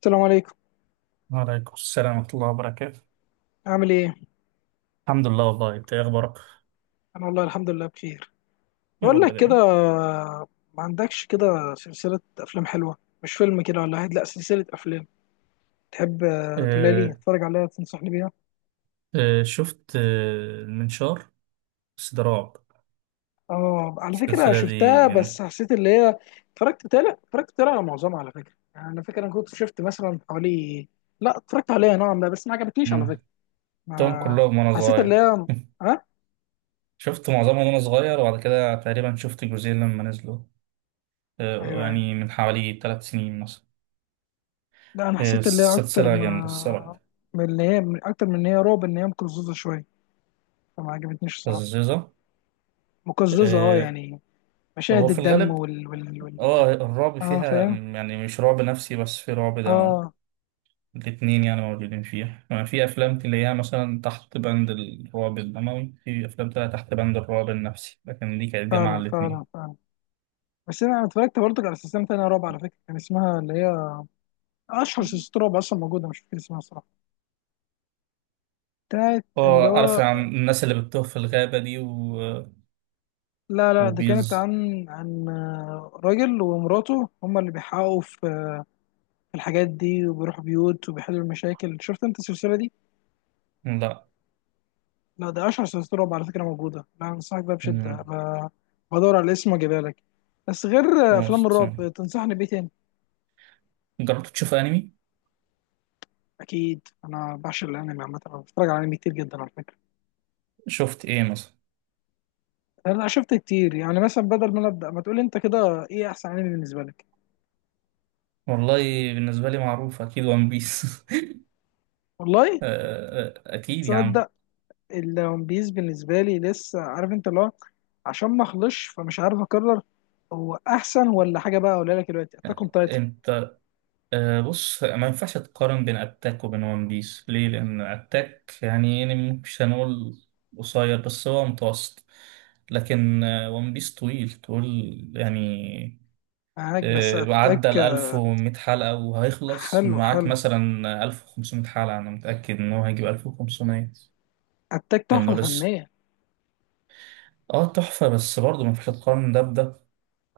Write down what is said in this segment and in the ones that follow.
السلام عليكم. وعليكم السلام ورحمة الله وبركاته. عامل ايه؟ الحمد لله. والله انت ايه اخبارك؟ انا والله الحمد لله بخير. يا بقول رب لك كده، دايما. ما عندكش كده سلسلة افلام حلوة؟ مش فيلم كده ولا واحد، لا سلسلة افلام تحب تقولها لي آه اتفرج عليها، تنصحني بيها. آه. شفت المنشار، بس ده رعب. اه على فكرة السلسلة شفتها دي جامدة. بس حسيت اللي هي. اتفرجت تالي على معظمها على فكرة، يعني انا فاكر انا كنت شفت مثلا حوالي. لا اتفرجت عليها نوعا ما بس ما عجبتنيش على مم. فكرة. شفتهم ما كلهم وانا حسيت اللي صغير. هي. ها. شفت معظمهم وانا صغير، وبعد كده تقريبا شفت جزئين لما نزلوا. ايوه، ايوه. يعني من حوالي ثلاث سنين مثلا. لا انا حسيت اللي هي اكتر السلسلة جامدة ما الصراحة. من اللي هي، من اكتر من ان هي رعب ان هي مقززة شوية، فما عجبتنيش الصراحه. لذيذة. مقززه اه آه يعني. هو مشاهد في الدم الغالب وال. اه الرعب اه فيها، فاهم. يعني مش رعب نفسي بس في رعب دموي. اه. الاتنين يعني موجودين فيها. يعني في أفلام تلاقيها مثلا تحت بند الرعب الدموي، في أفلام تلاقيها تحت بند الرعب النفسي، لكن دي كانت جامعة فعلا فعلا الاتنين. فعلا. بس انا اتفرجت برضك على سلسله تانية رعب على فكره، كان اسمها اللي هي اشهر سلسله رعب اصلا موجوده، مش فاكر اسمها الصراحه. بتاعت اللي اه عارف، هو. عن الناس اللي بتتوه في الغابة دي و لا ده كانت وبيز. عن عن راجل ومراته هما اللي بيحققوا في في الحاجات دي، وبيروحوا بيوت وبيحلوا المشاكل. شفت انت السلسله دي؟ لا. لا ده اشهر سلسله رعب على فكره موجوده، انا انصحك بيها بشده. مم. ما بدور على الاسم واجيبها لك. بس غير افلام lost. الرعب تنصحني بايه تاني؟ جربت تشوف أنمي؟ اكيد انا بعشق الانمي عامه، انا بتفرج على انمي كتير جدا على فكره. شفت إيه مثلا؟ انا شفت كتير، يعني مثلا بدل ما أنا ابدا ما تقولي انت كده ايه احسن انمي بالنسبه لك؟ والله، بالنسبة لي معروف أكيد ون بيس. والله. أكيد يا عم. تصدق الون بيس بالنسبه لي لسه عارف انت اللي هو، عشان ما اخلصش فمش عارف اقرر هو احسن ولا حاجه بقى اقولها لك دلوقتي اتاك اون تايتن. أنت. بص، ما ينفعش تقارن بين اتاك وبين ون بيس، ليه؟ لان اتاك يعني يعني مش هنقول قصير، بس هو متوسط، لكن ون بيس طويل طول يعني. معاك، بس أه عدى اتاك. ال 1100 حلقة، وهيخلص حلو معاك حلو. مثلا 1500 حلقة، انا متأكد ان هو هيجيب 1500، اتاك لانه تحفه لسه. فنيه. اه تحفة، بس برضه ما ينفعش تقارن ده بده.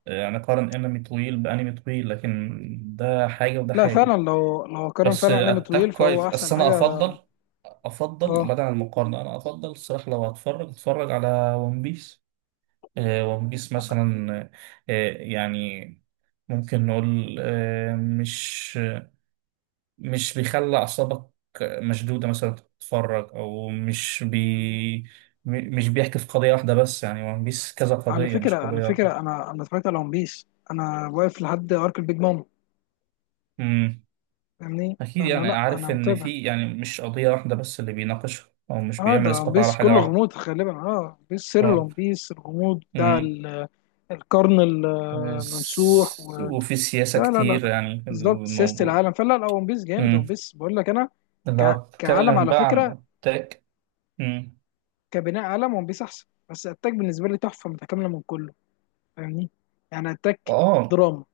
يعني قارن انمي طويل بانمي طويل، لكن ده حاجة وده لا فعلا، حاجة. لو قارن بس فعلا انمي اتاك طويل فهو كويس، احسن بس انا حاجه. افضل. افضل بعد اه عن المقارنه، انا افضل الصراحه لو هتفرج اتفرج على ون بيس. ون بيس مثلا يعني ممكن نقول مش بيخلي اعصابك مشدوده مثلا. تتفرج او مش بي، مش بيحكي في قضيه واحده بس. يعني ون بيس كذا على قضيه فكره مش على قضيه واحده. فكره، انا اتفرجت على ون بيس، انا واقف لحد ارك البيج مام، امم فاهمني؟ اكيد فانا يعني لا انا عارف ان متابع. في يعني مش قضيه واحده بس اللي بيناقشها، او مش اه ده بيعمل ون اسقاط على بيس حاجه كله واحده. غموض غالبا، اه ون بيس سر ون بيس الغموض بتاع اه القرن الممسوح. بس- وفي سياسة لا لا لا كتير لا. يعني في بالظبط سياسه الموضوع. العالم، فلا لا ون بيس جامد، ون امم بيس بقول لك انا لو كعالم اتكلم على بقى عن فكره، التاك. امم كبناء عالم ون بيس احسن، بس اتاك بالنسبه لي تحفه متكامله من كله، فاهمني؟ يعني اتاك اه دراما،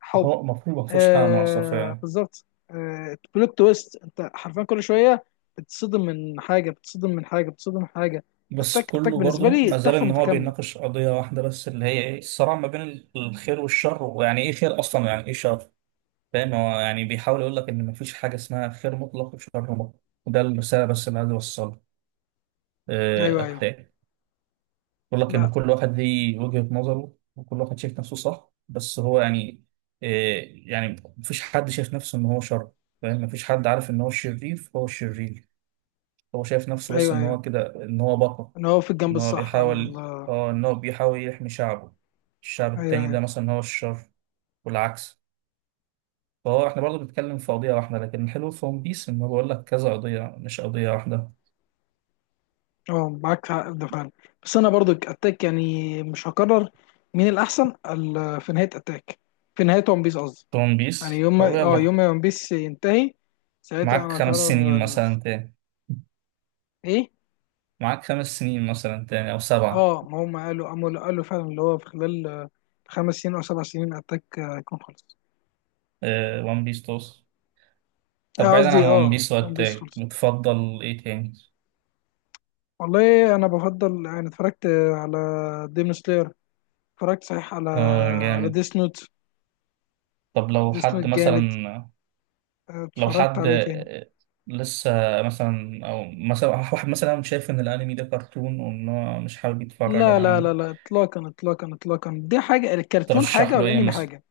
حب. هو المفروض ما فيهوش حاجة ناقصة آه فعلا. بالظبط. آه بلوت تويست انت حرفيا كل شويه بتصدم من حاجه، بتصدم من حاجه، بتصدم من حاجه. بس اتاك اتاك كله بالنسبه برضو لي ما زال تحفه ان هو متكامله. بيناقش قضية واحدة بس، اللي هي ايه؟ الصراع ما بين الخير والشر، ويعني ايه خير اصلا، ويعني ايه شر. فاهم، هو يعني بيحاول يقول لك ان ما فيش حاجة اسمها خير مطلق وشر مطلق، وده الرسالة بس اللي عايز اوصلها. ايوه، آه، ايوه. بقول لك لا، ان كل واحد ليه وجهة نظره، وكل واحد شايف نفسه صح، بس هو يعني إيه؟ يعني مفيش حد شايف نفسه ان هو شر. فاهم، مفيش حد عارف ان هو الشرير فهو الشرير. هو شايف نفسه بس ايوه، ان ايوه. هو كده، ان هو بطل. انا هو في الجنب ان هو الصح على بيحاول الله. اه ان هو بيحاول يحمي شعبه. الشعب ايوه، التاني ده ايوه. مثلا هو الشر، والعكس. فهو احنا برضه بنتكلم في قضية واحدة، لكن الحلو في ون بيس ان هو بيقول لك كذا قضية، مش قضية واحدة. اه معاك حق في ده فعلا. بس انا برضو اتاك يعني مش هكرر مين الاحسن في نهايه اتاك، في نهايه ون بيس قصدي. في ون يعني بيس، يوم طب ما اه يوم يلا. ما ون بيس ينتهي ساعتها معاك انا خمس سنين هكرر من الاحسن. مثلا تاني. ايه؟ معاك خمس سنين مثلا تاني أو سبعة. اه ما هم قالوا قاموا قالوا فعلا اللي هو في خلال 5 سنين او 7 سنين اتاك هيكون خلص. ون بيس توصل. طب بعيدا عن قصدي ون اه بيس ون بيس وأتاك، خلص. بتفضل إيه تاني؟ والله انا بفضل يعني اتفرجت على ديمون سلاير، اتفرجت صحيح على على جامد. ديس نوت. طب لو ديس نوت حد جامد. مثلا، لو اتفرجت حد على ايه تاني؟ لسه، مثلا، أو مثلا واحد مثلا شايف إن الأنمي ده كرتون، وإن هو مش حابب يتفرج لا على لا لا أنمي. لا اطلاقا اطلاقا اطلاقا، دي حاجه، الكرتون ترشح حاجه له إيه والانمي مثلا؟ حاجه.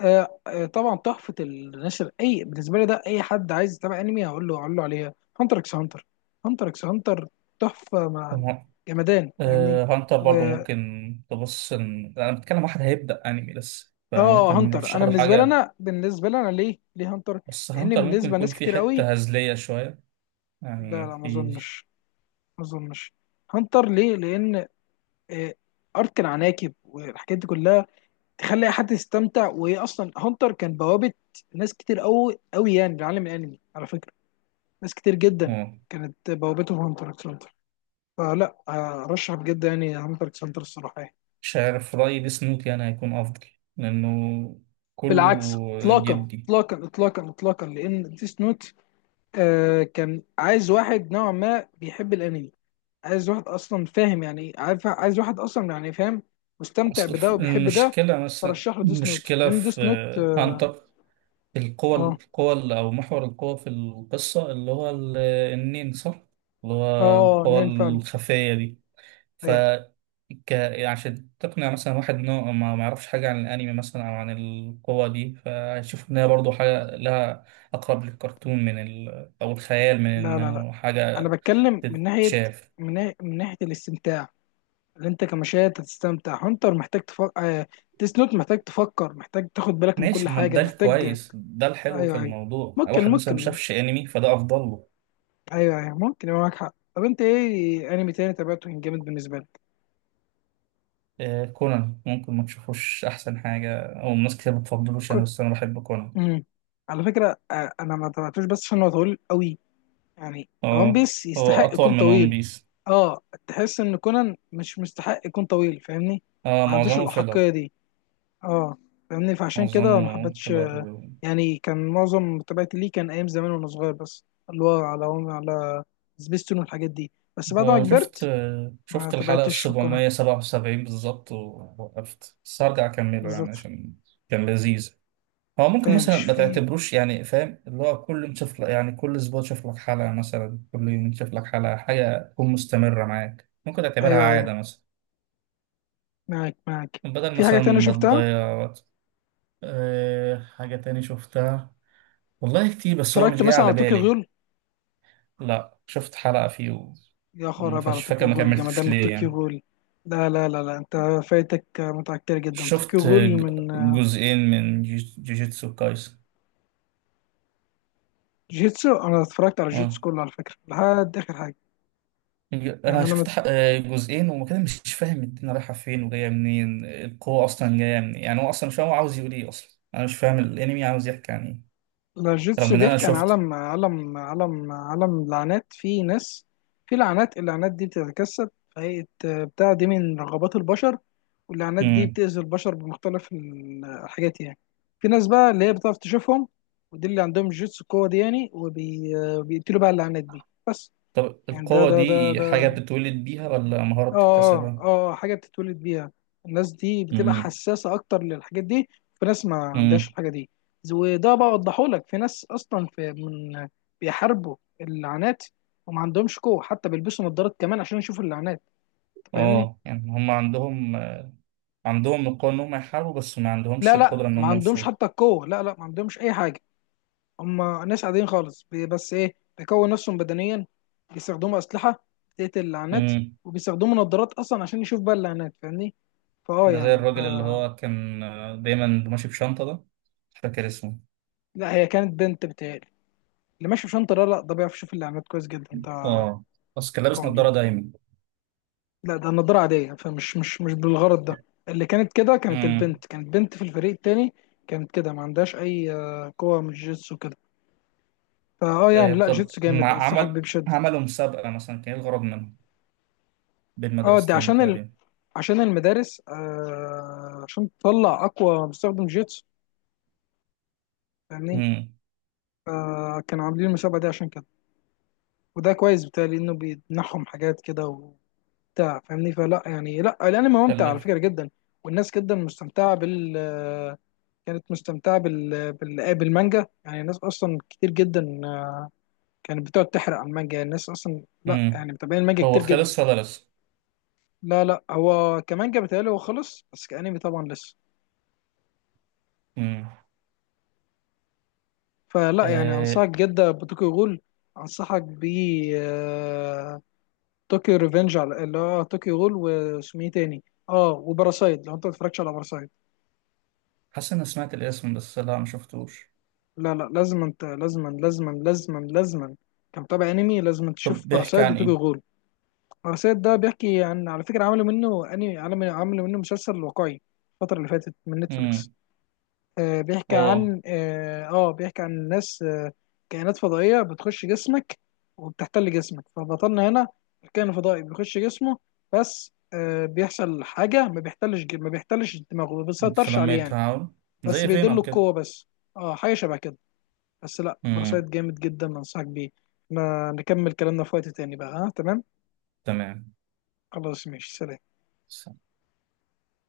طبعا تحفه النشر اي بالنسبه لي، ده اي حد عايز يتابع انمي هقول له، هقول له عليها هانتر اكس هانتر. هانتر اكس هانتر تحفه، مع طب جمدان فاهمني. هانتر و برضه ممكن. تبص، إن أنا بتكلم واحد هيبدأ أنمي لسه، فممكن اه هانتر نرشح انا له بالنسبه لي، حاجة. انا بالنسبه لي، انا ليه ليه هانتر؟ بس لان هانتر ممكن بالنسبه يكون لناس في كتير قوي. حتة هزلية شوية، لا يعني لا ما في. اظنش، ما اظنش. هانتر ليه؟ لان آه، ارك العناكب والحاجات دي كلها تخلي اي حد يستمتع. وهي اصلا هانتر كان بوابه ناس كتير قوي قوي يعني لعالم الانمي على فكره، ناس كتير جدا اه كانت بوابتهم هانتر اكس هانتر. فلا ارشح بجد يعني هانتر اكس هانتر الصراحه يعني. مش عارف رأيي بسنوك يعني هيكون أفضل، لأنه كله بالعكس اطلاقا جدي. اطلاقا اطلاقا اطلاقا، لان ديس نوت آه كان عايز واحد نوعا ما بيحب الانمي، عايز واحد اصلا فاهم يعني ايه، عارف عايز واحد اصلا يعني فاهم مستمتع أصل بده وبيحب ده، المشكلة مثلا فرشح له ديس نوت. المشكلة لان في ديس نوت اه هانتر، القوة اه. القوة اللي- أو محور القوة في القصة، اللي هو ال- النين، صح؟ اللي هو القوة نين فعلا. الخفية دي. ف، ايوه. ك، عشان تقنع مثلا واحد انه ما ما يعرفش حاجة عن الانمي مثلا او عن القوة دي، فهيشوف ان هي برضه حاجة لها اقرب للكرتون من ال او الخيال، من لا لا لا، انه انا حاجة بتكلم من ناحيه تتشاف. من ناحية الاستمتاع اللي انت كمشاهد هتستمتع. هانتر محتاج تفكر، ديس نوت محتاج تفكر، محتاج تاخد بالك من كل ماشي، ما حاجه ده محتاج. الكويس، ده الحلو في ايوه، ايوه. الموضوع. ممكن، واحد مثلا ما ممكن. شافش انمي، فده افضل له. ايوه، ايوه ممكن يبقى معاك حق. طب انت ايه انمي تاني تابعته كان جامد بالنسبه لك؟ كونان ممكن ما تشوفوش احسن حاجة، او ناس كتير ما بتفضلوش، انا كنت. بس انا بحب كونان. امم. على فكره انا ما تابعتوش بس عشان هو طويل قوي، يعني وان اه بيس هو يستحق يكون اطول من ون طويل. بيس. اه تحس ان كونان مش مستحق يكون طويل، فاهمني؟ اه ما عندوش معظمه الاحقيه فيلر. دي. اه فاهمني، فعشان كده ما معظمه حبيتش. فيلر. يعني كان معظم متابعتي ليه كان ايام زمان وانا صغير، بس اللي هو على على سبيستون والحاجات دي. بس بعد ما هو شفت كبرت ما شفت الحلقة تابعتش في القناه. السبعمية سبعة وسبعين بالظبط، ووقفت، بس هرجع أكمله يعني بالظبط. عشان كان لذيذ. هو ممكن فاهم مثلا مش ما في. تعتبروش، يعني فاهم، اللي هو كل يوم تشوف لك، يعني كل أسبوع تشوف لك حلقة مثلا، كل يوم تشوف لك حلقة، حاجة تكون مستمرة معاك ممكن تعتبرها ايوه، ايوه. عادة مثلا، معاك، معاك. بدل في حاجه مثلا تانية ما شفتها؟ تضيع وقت. أه، حاجة تاني شفتها. والله كتير بس هو اتفرجت مش جاي مثلا على على طوكيو بالي. غول. لا، شفت حلقة فيه يا خرا وما بقى على فاش فاكر طوكيو ما غول، وجمدان كملتش من ليه طوكيو يعني. غول. لا لا لا لا انت فايتك متعة كتير جدا شفت طوكيو غول من. جزئين من جوجيتسو كايسن. جيتسو انا اتفرجت على جيتسو اه كله على فكره لحد اخر حاجه. يعني انا انا شفت جزئين، وما كده مش فاهم الدنيا رايحه فين وجايه منين، القوه اصلا جايه منين، يعني هو اصلا مش فاهم هو عاوز يقول ايه، اصلا انا مش فاهم الانمي عاوز يحكي عن ايه، الجوتسو رغم ان انا بيحكي عن شفت. عالم لعنات، في ناس في لعنات، اللعنات دي بتتجسد في هيئة بتاع دي من رغبات البشر، واللعنات دي امم بتأذي البشر بمختلف الحاجات يعني. في ناس بقى اللي هي بتعرف تشوفهم، ودي اللي عندهم جوتسو القوة دي يعني، وبيقتلوا بقى اللعنات دي بس. طب يعني القوه دي ده حاجه بتتولد بيها ولا مهاره اه بتكتسبها؟ اه حاجه بتتولد بيها. الناس دي بتبقى امم حساسه اكتر للحاجات دي. في ناس ما عندهاش امم الحاجه دي. وده بقى اوضحه لك، في ناس اصلا في من بيحاربوا اللعنات وما عندهمش قوه، حتى بيلبسوا نظارات كمان عشان يشوفوا اللعنات. أنت فاهمني؟ اه يعني هم عندهم. عندهم القوه ان هم يحاربوا، بس ما عندهمش لا لا القدره ان ما هم عندهمش حتى القوه، لا لا ما عندهمش اي حاجه. هم ناس عاديين خالص بس ايه بيكون نفسهم بدنيا، بيستخدموا اسلحه بتقتل اللعنات، يفوضوا. وبيستخدموا نظارات اصلا عشان يشوف بقى اللعنات، فاهمني؟ ده زي يعني ف. الراجل اللي هو كان دايما ماشي بشنطة ده، مش فاكر اسمه. لا هي كانت بنت بتهيألي، اللي ماشي بشنطة لا لا ده بيعرف يشوف الإعلانات كويس جدا ده، اه بس كان لابس قوي نظارة جدا. دايما. لا ده النضارة عادية، فمش مش مش بالغرض ده. اللي كانت كده كانت امم البنت، كانت بنت في الفريق التاني، كانت كده ما عندهاش أي قوة من الجيتسو كده. فأه يعني لا طب جيتسو هم جامد، أنصحك عمل بيه بشدة. عملوا مسابقة مثلا، كان ايه الغرض منها بين أه دي مدرستين عشان تقريبا. عشان المدارس عشان تطلع أقوى مستخدم جيتسو، فاهمني؟ امم كانوا عاملين المسابقة دي عشان كده، وده كويس بتهيألي إنه بيمنحهم حاجات كده، بتاع فاهمني. فلا يعني لا الانمي ممتع على كلف. فكره جدا، والناس جدا مستمتعه بال، كانت مستمتعه بالمانجا، يعني الناس اصلا كتير جدا كانت بتقعد تحرق على المانجا، يعني الناس اصلا لا امم يعني متابعين المانجا هو كتير جدا. خلص ولا لسه؟ لا لا هو كمانجا بيتهيألي هو خلص، بس كانمي طبعا لسه. امم فلا يعني آه، انصحك جدا بطوكيو غول. انصحك ب آه، طوكيو ريفنج، على اللي هو طوكيو غول واسمه ايه تاني. اه وباراسايد، لو انت ما اتفرجتش على باراسايد حاسس اني سمعت الاسم، بس لا، ما شفتوش. لا لا لازم انت، لازما لازما لازما لازما، كمتابع انمي لازم تشوف طب بيحكي باراسايت عن وتوكيو ايه؟ غول. باراسايت ده بيحكي عن، على فكره عملوا منه انمي، عملوا عملوا منه مسلسل واقعي الفتره اللي فاتت من نتفليكس. امم آه بيحكي اه عن اه بيحكي عن ناس آه كائنات فضائيه بتخش جسمك وبتحتل جسمك، فبطلنا هنا الكائن الفضائي بيخش جسمه، بس آه بيحصل حاجه ما بيحتلش، ما بيحتلش دماغه ما انت بيسيطرش عليه خلميت يعني، تعاون، بس زي بيدله فينوم كده. القوه بس. اه حاجه شبه كده. بس لا باراسايت امم جامد جدا، انصحك بيه. احنا نكمل كلامنا في وقت تاني بقى، ها تمام؟ تمام. خلاص ماشي، سلام.